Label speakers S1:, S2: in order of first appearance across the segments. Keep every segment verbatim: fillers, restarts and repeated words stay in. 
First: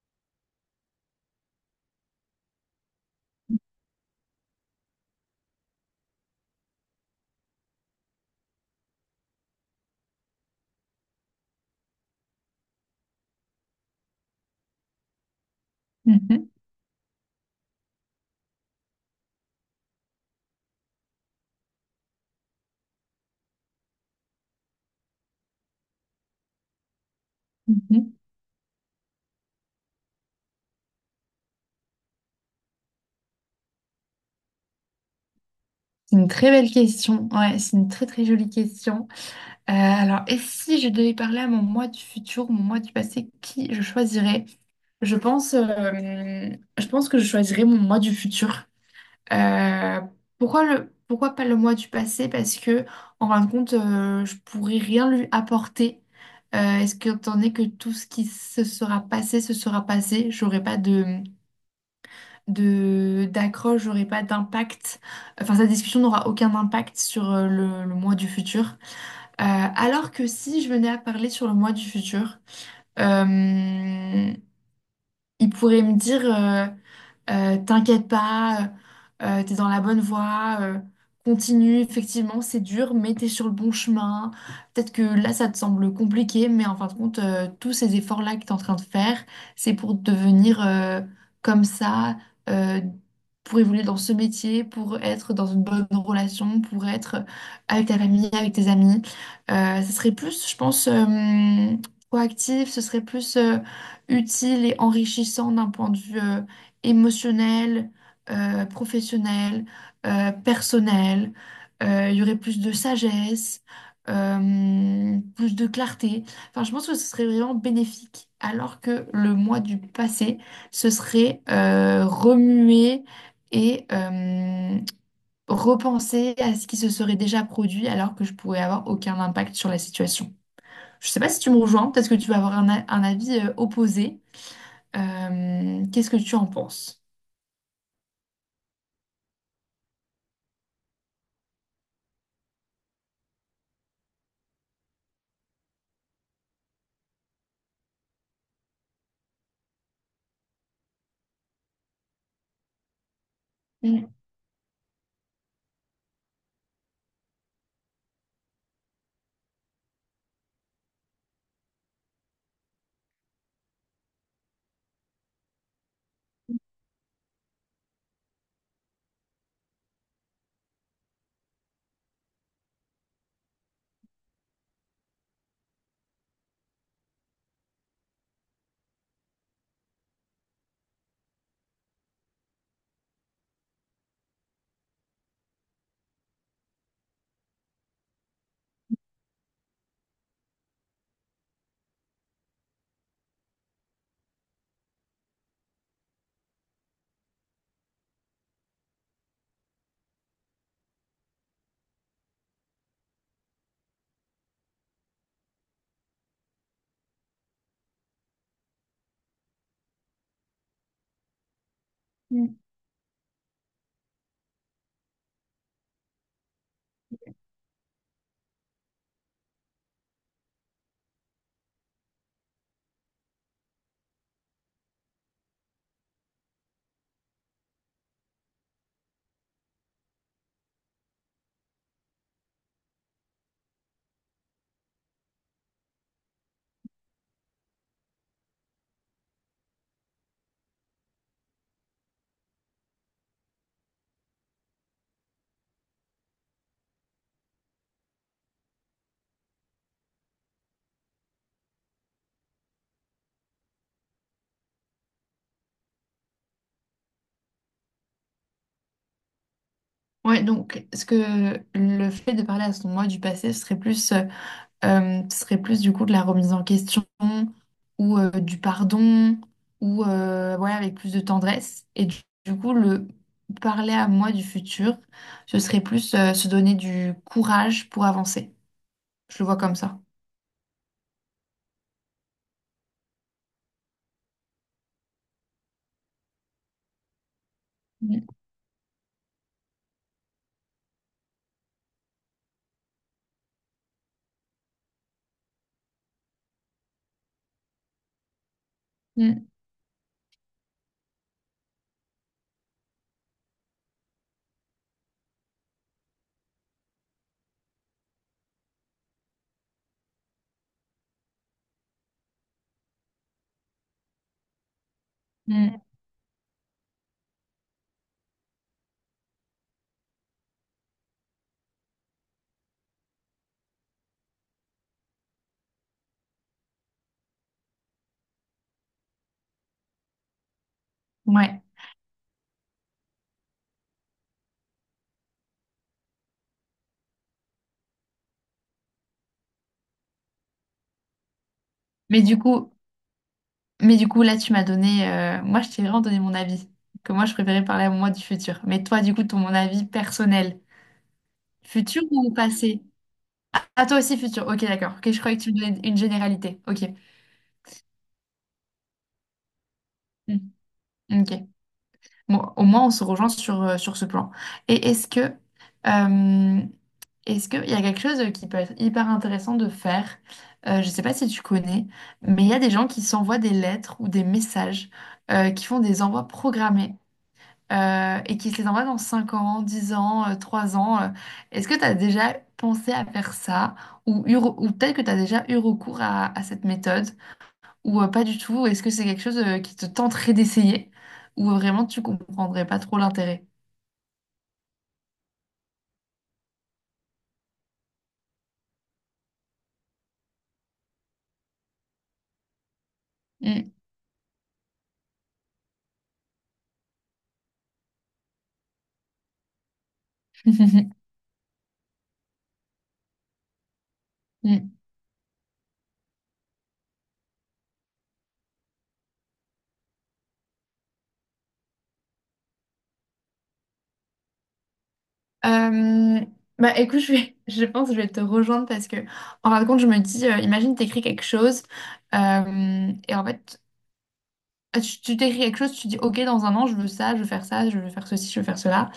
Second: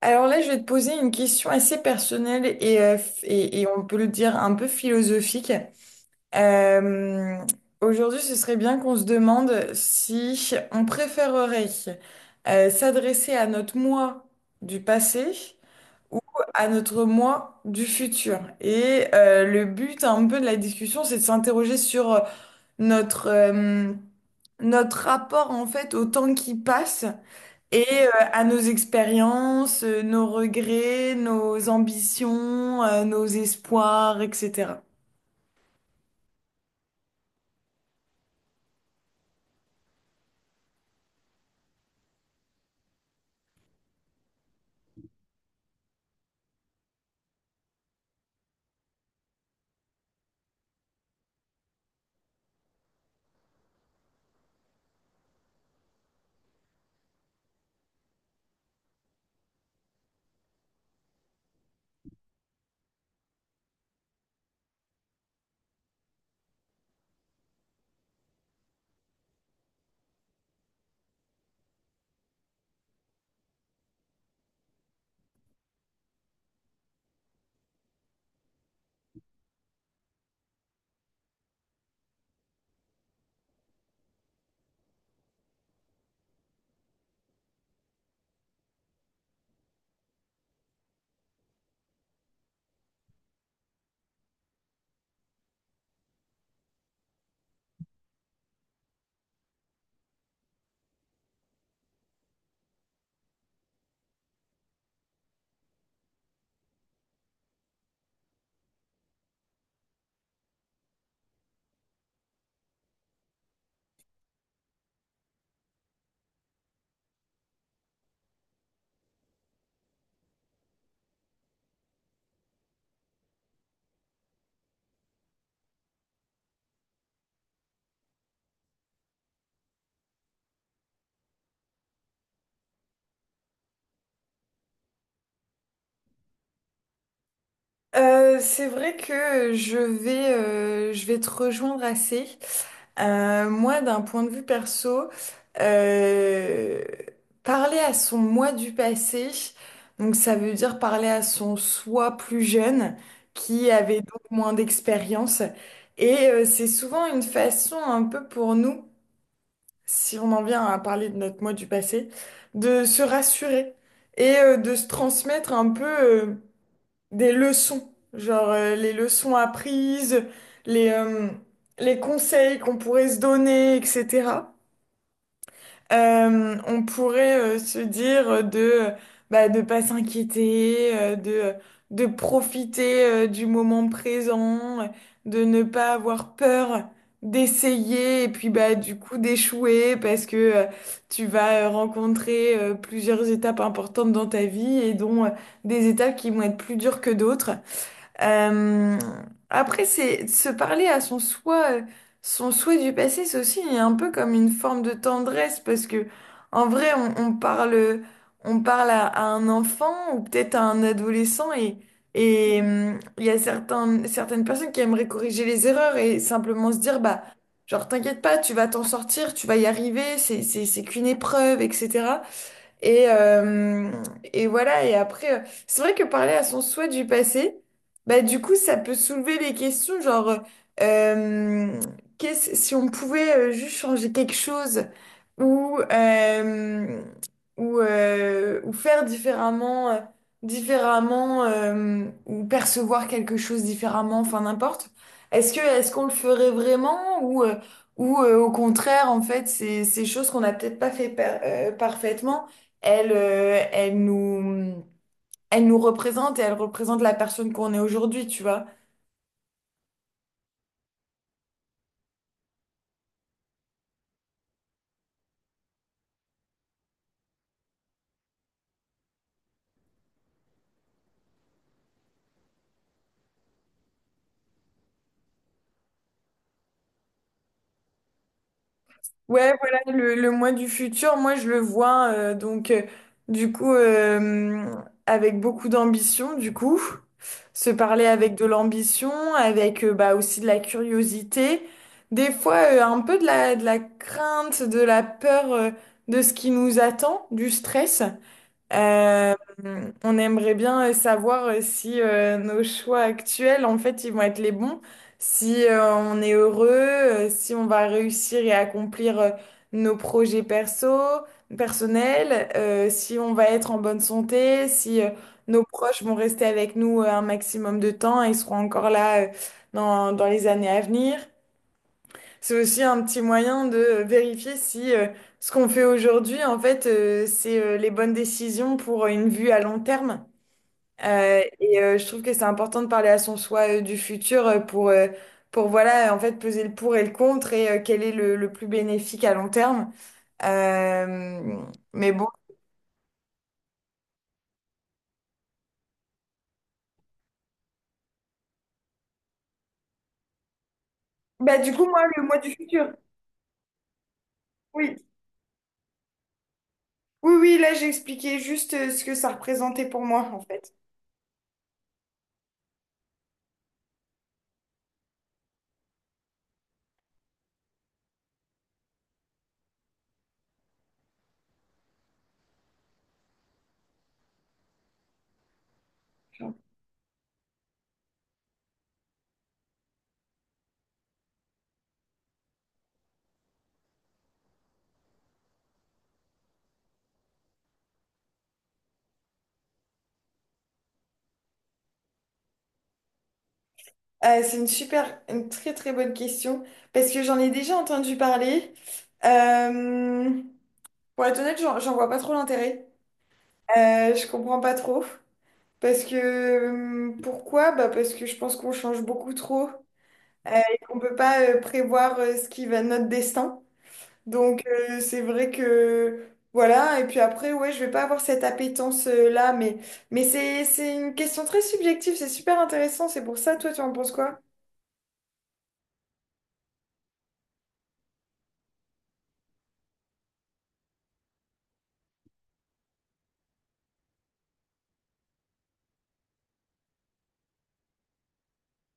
S1: Alors là, je vais te poser une question assez personnelle et, euh, f- et, et on peut le dire un peu philosophique. Euh, Aujourd'hui, ce serait bien qu'on se demande si on préférerait euh, s'adresser à notre moi du passé ou
S2: Mhm,
S1: à notre moi du futur. Et euh, le but un peu de la discussion, c'est de s'interroger sur euh, notre, euh, notre rapport en fait au temps qui passe et euh,
S2: mhm.
S1: à nos expériences, euh, nos regrets, nos ambitions, euh, nos espoirs, et cetera.
S2: C'est une très belle question. Ouais, c'est une très très jolie question. Euh, alors, et si je devais parler à mon moi du futur, mon moi du passé, qui je choisirais? Je pense, euh, je pense que je choisirais mon moi du futur. Euh, Pourquoi le, pourquoi pas le moi du passé? Parce que en fin de compte, euh, je pourrais rien lui apporter. Euh, est-ce que, étant donné que tout ce qui se sera passé se sera passé, j'aurais pas de de d'accroche, j'aurai pas d'impact. Enfin, cette discussion n'aura aucun impact sur euh, le, le mois du futur. Euh, alors que si je venais à parler sur le mois du futur, euh, il pourrait me dire euh, euh, t'inquiète pas, euh, euh, t'es dans la bonne voie, euh, continue, effectivement, c'est dur, mais t'es sur le bon chemin. Peut-être que là, ça te semble compliqué, mais en fin de compte, euh, tous ces efforts-là que t'es en train de faire, c'est pour devenir euh, comme ça, euh, pour évoluer dans ce métier, pour être dans une bonne relation, pour être avec ta famille, avec tes amis. Euh, ça serait plus, je pense, euh, proactif, ce serait plus. euh, utile et enrichissant d'un point de vue euh, émotionnel, euh, professionnel, euh, personnel. Euh, Il y aurait plus de sagesse, euh, plus de clarté. Enfin, je pense que ce serait vraiment bénéfique. Alors que le moi du passé, ce serait euh, remuer et euh, repenser à ce qui se serait déjà produit alors que je pourrais avoir aucun impact sur la situation. Je sais pas si tu me rejoins, peut-être que tu vas avoir un, a- un avis euh, opposé. Euh, qu'est-ce que tu en penses?
S1: Euh, c'est vrai que je vais, euh, je vais te rejoindre assez. Euh, moi, d'un point de vue perso, euh, parler à son moi du passé, donc ça veut dire parler à son soi plus jeune, qui avait
S2: Mm,
S1: donc moins d'expérience. Et euh, c'est souvent une façon un peu pour nous si on en vient à parler de notre moi du passé, de se rassurer et euh, de se transmettre un peu euh, des leçons, genre euh, les leçons apprises, les, euh, les conseils qu'on pourrait se donner, et cetera. Euh, on pourrait euh, se dire euh, de euh, bah, de pas s'inquiéter, euh, de de profiter euh, du moment présent, euh, de ne pas avoir peur d'essayer et puis bah du coup d'échouer parce que euh, tu vas euh, rencontrer euh, plusieurs étapes importantes dans ta vie et dont euh, des étapes qui vont être plus dures que d'autres. Euh, Après, c'est se parler à son soi, euh, son souhait du passé, c'est aussi un peu comme une forme de tendresse parce que en vrai, on, on parle, on parle à, à un enfant ou peut-être à un adolescent et
S2: mm.
S1: et hum, il y a certains, certaines personnes qui aimeraient corriger les erreurs et simplement se dire bah genre t'inquiète pas, tu vas t'en sortir, tu vas y arriver, c'est c'est c'est qu'une épreuve, et cetera. Et, euh, et voilà, et après, euh, c'est vrai que parler à son souhait du passé, bah du coup, ça peut soulever les questions, genre, euh, qu'est-ce, si on pouvait euh, juste changer quelque chose ou, euh, ou, euh, ou faire différemment, euh, différemment euh, ou percevoir quelque chose différemment, enfin n'importe. Est-ce que, est-ce qu'on le ferait vraiment ou, euh, ou euh, au contraire, en fait, c'est, c'est choses qu'on n'a peut-être pas fait par- euh, parfaitement, elle, euh, elle nous, elle nous représente et elle représente la personne qu'on est aujourd'hui, tu vois.
S2: Ouais, donc, est-ce que le fait de parler à son moi du passé serait plus, euh, euh, serait plus du coup de la remise en question ou euh, du pardon ou euh, ouais, avec plus de tendresse? Et du, du coup, le parler à moi du futur, ce serait plus euh, se donner du courage pour avancer. Je le
S1: Ouais,
S2: vois comme
S1: voilà,
S2: ça.
S1: le, le moi du futur, moi je le vois, euh, donc euh, du coup, euh, avec beaucoup d'ambition, du coup, se parler
S2: Mm,
S1: avec de l'ambition, avec euh, bah, aussi de la curiosité, des fois euh, un peu de la, de la crainte, de la peur euh, de ce qui nous attend, du stress. Euh,
S2: mm,
S1: on aimerait bien euh, savoir euh, si euh, nos choix actuels, en fait, ils vont être les bons, si euh, on est heureux, euh, si on va réussir et accomplir euh, nos projets perso, personnels, euh, si on va être en bonne santé, si euh, nos
S2: mm.
S1: proches vont rester avec nous euh, un maximum de temps et seront encore là euh, dans, dans les années à venir. C'est aussi un petit moyen de vérifier si euh, ce qu'on fait aujourd'hui, en fait, euh, c'est euh, les bonnes décisions pour euh, une vue à long terme. Euh,
S2: Ouais.
S1: et euh, je trouve que c'est important de parler à son soi euh, du futur euh, pour, euh, pour voilà, en fait, peser le pour et le contre et euh, quel est le, le plus bénéfique à long terme. Euh, mais
S2: Mais
S1: bon.
S2: du coup, Mais du coup, là, tu m'as donné. Euh, moi, je t'ai vraiment donné mon avis. Que moi, je préférais parler à moi du futur. Mais toi, du coup, ton mon avis personnel.
S1: Bah, du coup, moi,
S2: Futur
S1: le
S2: ou
S1: mois du
S2: passé?
S1: futur.
S2: Ah, toi aussi, futur. Ok, d'accord.
S1: Oui.
S2: Ok, je croyais que tu me donnais une généralité. Ok.
S1: Oui, oui, là, j'ai expliqué juste euh, ce que ça représentait pour moi,
S2: Hmm.
S1: en fait.
S2: Ok. Bon, au moins, on se rejoint sur, euh, sur ce plan. Et est-ce que. Euh, est-ce qu'il y a quelque chose qui peut être hyper intéressant de faire? Euh, je ne sais pas si tu connais, mais il y a des gens qui s'envoient des lettres ou des messages euh, qui font des envois programmés euh, et qui se les envoie dans cinq ans, dix ans, euh, trois ans. euh. Est-ce que tu as déjà pensé à faire ça ou, eu re- ou peut-être que tu as déjà eu recours à, à cette méthode ou euh, pas du tout? Est-ce que c'est quelque chose euh, qui te tenterait d'essayer ou euh, vraiment tu comprendrais pas trop l'intérêt?
S1: Euh, c'est une super, une très très bonne question parce que j'en ai déjà entendu parler. Euh, pour être honnête, j'en j'en vois pas trop l'intérêt.
S2: Mm.
S1: Euh, je comprends pas trop. Parce que euh, pourquoi? Bah parce que je pense qu'on change beaucoup trop euh, et qu'on peut pas euh, prévoir euh, ce qui va notre destin. Donc
S2: Mm.
S1: euh, c'est vrai que voilà. Et puis après, ouais, je vais pas avoir cette appétence euh, là, mais mais c'est c'est une question très subjective. C'est super intéressant. C'est pour ça, toi, tu en penses quoi?
S2: Euh, Bah écoute, je vais- je pense que je vais te rejoindre parce que en fin de compte, je me dis, euh, imagine t'écris quelque chose euh, et en fait, tu tu t'écris quelque chose, tu dis, ok, dans un an, je veux ça, je veux faire ça, je veux faire ceci, je veux faire cela.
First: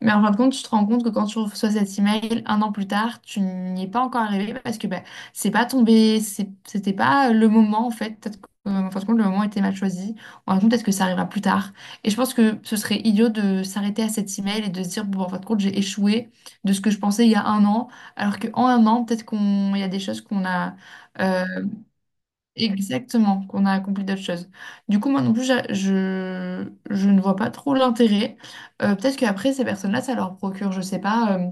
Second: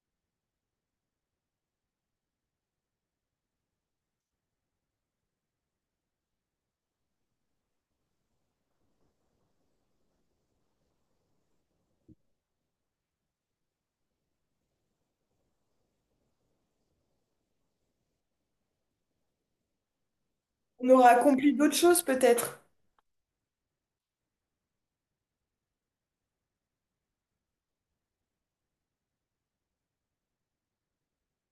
S2: Mais en fin de compte, tu te rends compte que quand tu reçois cet email un an plus tard, tu n'y es pas encore arrivé parce que ben, c'est pas tombé, c'est- c'était pas le moment en fait. Peut-être que, euh, en fin de compte, le moment était mal choisi. En fin de compte, peut-être que ça arrivera plus tard. Et je pense que ce serait idiot de s'arrêter à cet email et de se dire, bon, en fin de compte, j'ai échoué de ce que je pensais il y a un an, alors qu'en un an, peut-être qu'on, il y a des choses qu'on a.
S1: On aura
S2: euh,
S1: accompli d'autres choses peut-être.
S2: Exactement, qu'on a accompli d'autres choses. Du coup, moi non plus, j'a- je, je ne vois pas trop l'intérêt. Euh, peut-être qu'après, ces personnes-là, ça leur procure, je sais pas, euh,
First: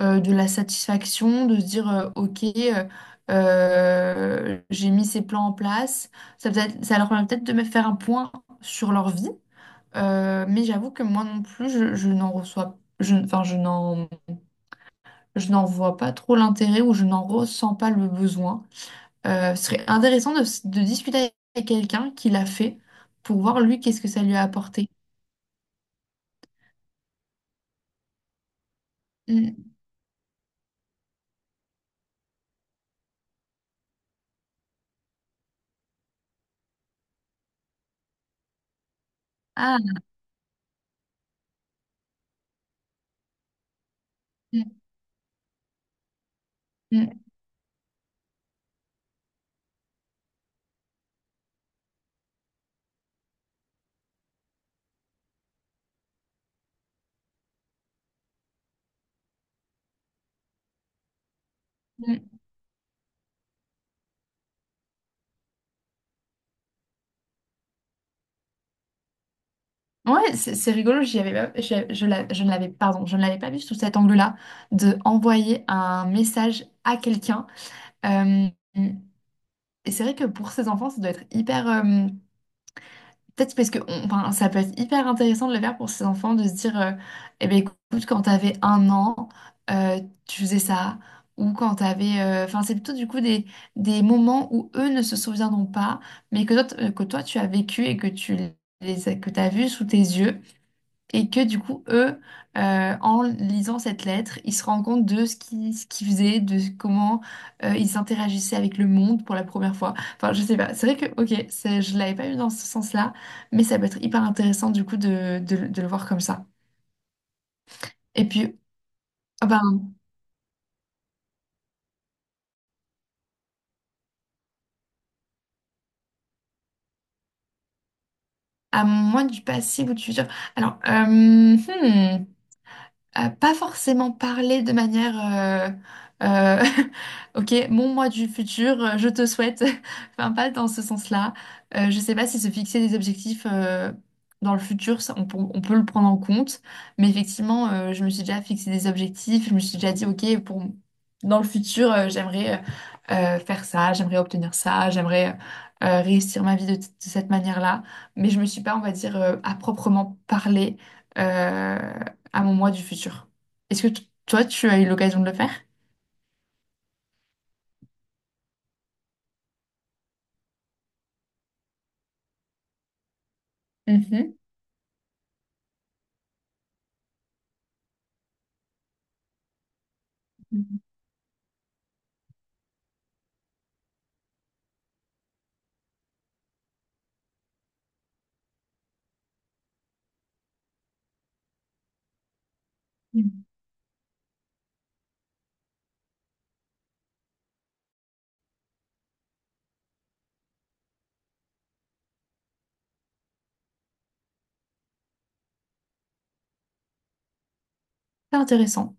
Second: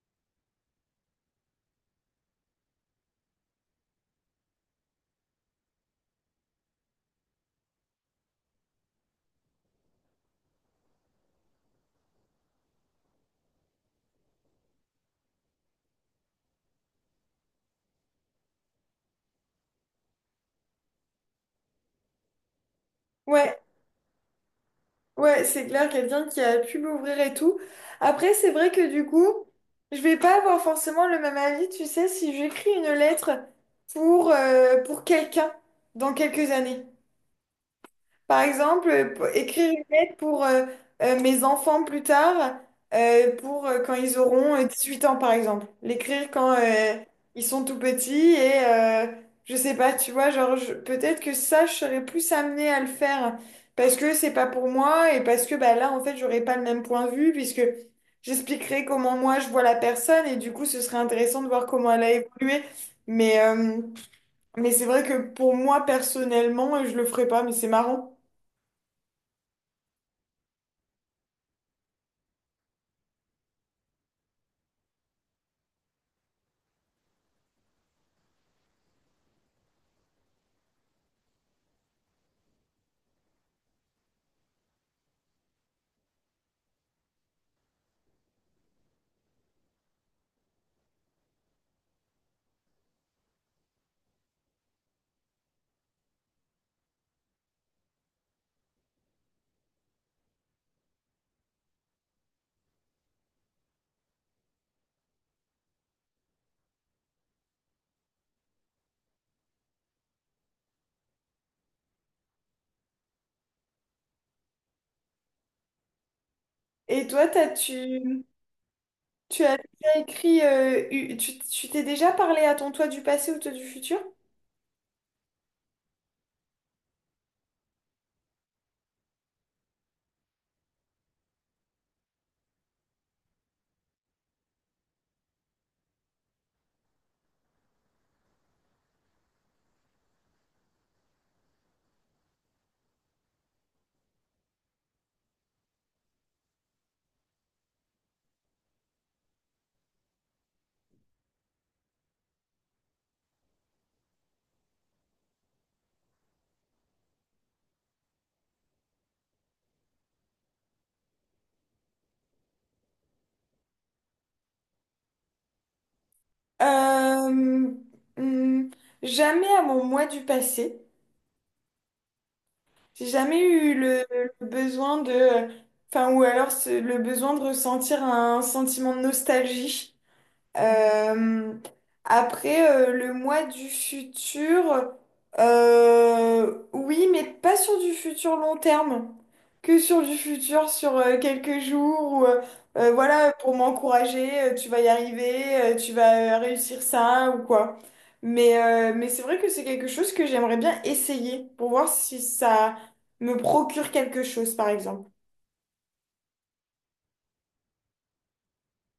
S2: euh, de la satisfaction de se dire, euh, OK, euh, euh, j'ai mis ces plans en place. Ça, peut-être- ça leur permet peut-être de me faire un point sur leur vie. Euh, mais j'avoue que moi non plus, je, je n'en reçois, je, enfin, je n'en, je n'en vois pas trop l'intérêt ou je n'en ressens pas le besoin. Euh, ce serait intéressant de, de discuter avec quelqu'un qui l'a fait pour
S1: Ouais,
S2: voir lui qu'est-ce que ça lui a apporté.
S1: ouais, c'est clair, quelqu'un qui a pu m'ouvrir et tout. Après, c'est vrai que du coup,
S2: Mm.
S1: je vais pas avoir forcément le même avis, tu sais, si j'écris une lettre pour, euh, pour quelqu'un dans quelques années. Par exemple, euh, pour- écrire
S2: Ah,
S1: une lettre pour euh, euh, mes enfants plus tard, euh, pour euh, quand ils auront euh,
S2: mm,
S1: huit ans, par exemple. L'écrire quand euh,
S2: mm,
S1: ils sont tout petits et euh, je sais pas, tu vois, genre je- peut-être que ça, je serais plus amenée à le faire parce que c'est pas pour moi et parce que bah, là, en fait, j'aurais pas le même point de vue puisque j'expliquerai comment moi je vois la personne et du coup, ce serait intéressant de voir comment elle a
S2: mm.
S1: évolué. Mais, euh, mais c'est vrai que pour moi, personnellement, je le ferais pas, mais c'est marrant.
S2: Ouais, c'est c'est rigolo, j'y avais pas- je, je l'a- je ne l'avais, pardon, je ne l'avais pas vu sous cet angle-là, de envoyer un message à quelqu'un. Euh, et c'est vrai que pour ces enfants, ça doit être hyper, euh, peut-être parce que on- enfin, ça peut être hyper intéressant de le faire pour ces enfants, de se dire, euh, eh ben, écoute, quand t'avais un an, euh, tu faisais ça. Ou quand t'avais... euh, Enfin, c'est plutôt du coup des, des moments où eux ne se souviendront pas, mais que toi, t- que toi tu as vécu et que tu les as- que t'as vu sous tes yeux. Et que du coup, eux, euh, en lisant cette lettre, ils se rendent compte de ce qu'ils ce qu'ils faisaient, de comment euh, ils interagissaient avec le monde pour la première fois. Enfin, je sais pas. C'est vrai que, ok, c'est- je l'avais pas eu dans ce sens-là, mais ça peut être hyper intéressant du coup de, de- de le voir comme ça.
S1: Et toi, t'as, tu,
S2: Et puis,
S1: tu
S2: ah
S1: as
S2: ben,
S1: déjà écrit, euh, u- tu tu t'es déjà parlé à ton toi du passé ou toi du futur?
S2: à moins du passif ou du futur. Alors, euh, hmm, Euh, pas forcément parler de manière euh, euh, ok mon moi du futur euh, je te souhaite enfin pas dans ce sens-là. Euh, je sais pas si se fixer des objectifs euh, dans le futur ça, on, peut on peut le prendre en compte, mais effectivement euh, je me suis déjà fixé des objectifs, je me suis déjà dit ok pour dans le futur euh, j'aimerais euh, euh, faire ça, j'aimerais obtenir ça, j'aimerais euh, euh, réussir ma vie de, de cette manière-là, mais je me suis pas on va dire euh, à proprement parler euh, à mon moi du futur. Est-ce que t- toi, tu as eu l'occasion de le faire?
S1: Euh, hmm, jamais à mon moi du passé. J'ai jamais eu le,
S2: Mhm.
S1: le besoin de, enfin, ou alors ce- le besoin de ressentir un sentiment de nostalgie. Euh, après, euh, le moi du futur, euh, oui, mais pas sur du futur long terme, que sur du futur sur euh, quelques jours, ou, euh, euh, voilà,
S2: Mhm.
S1: pour m'encourager, euh, tu vas y arriver, euh, tu vas euh, réussir ça ou quoi. Mais, euh, mais c'est vrai que c'est quelque chose que j'aimerais bien essayer pour voir si ça me procure quelque chose, par exemple.
S2: C'est intéressant.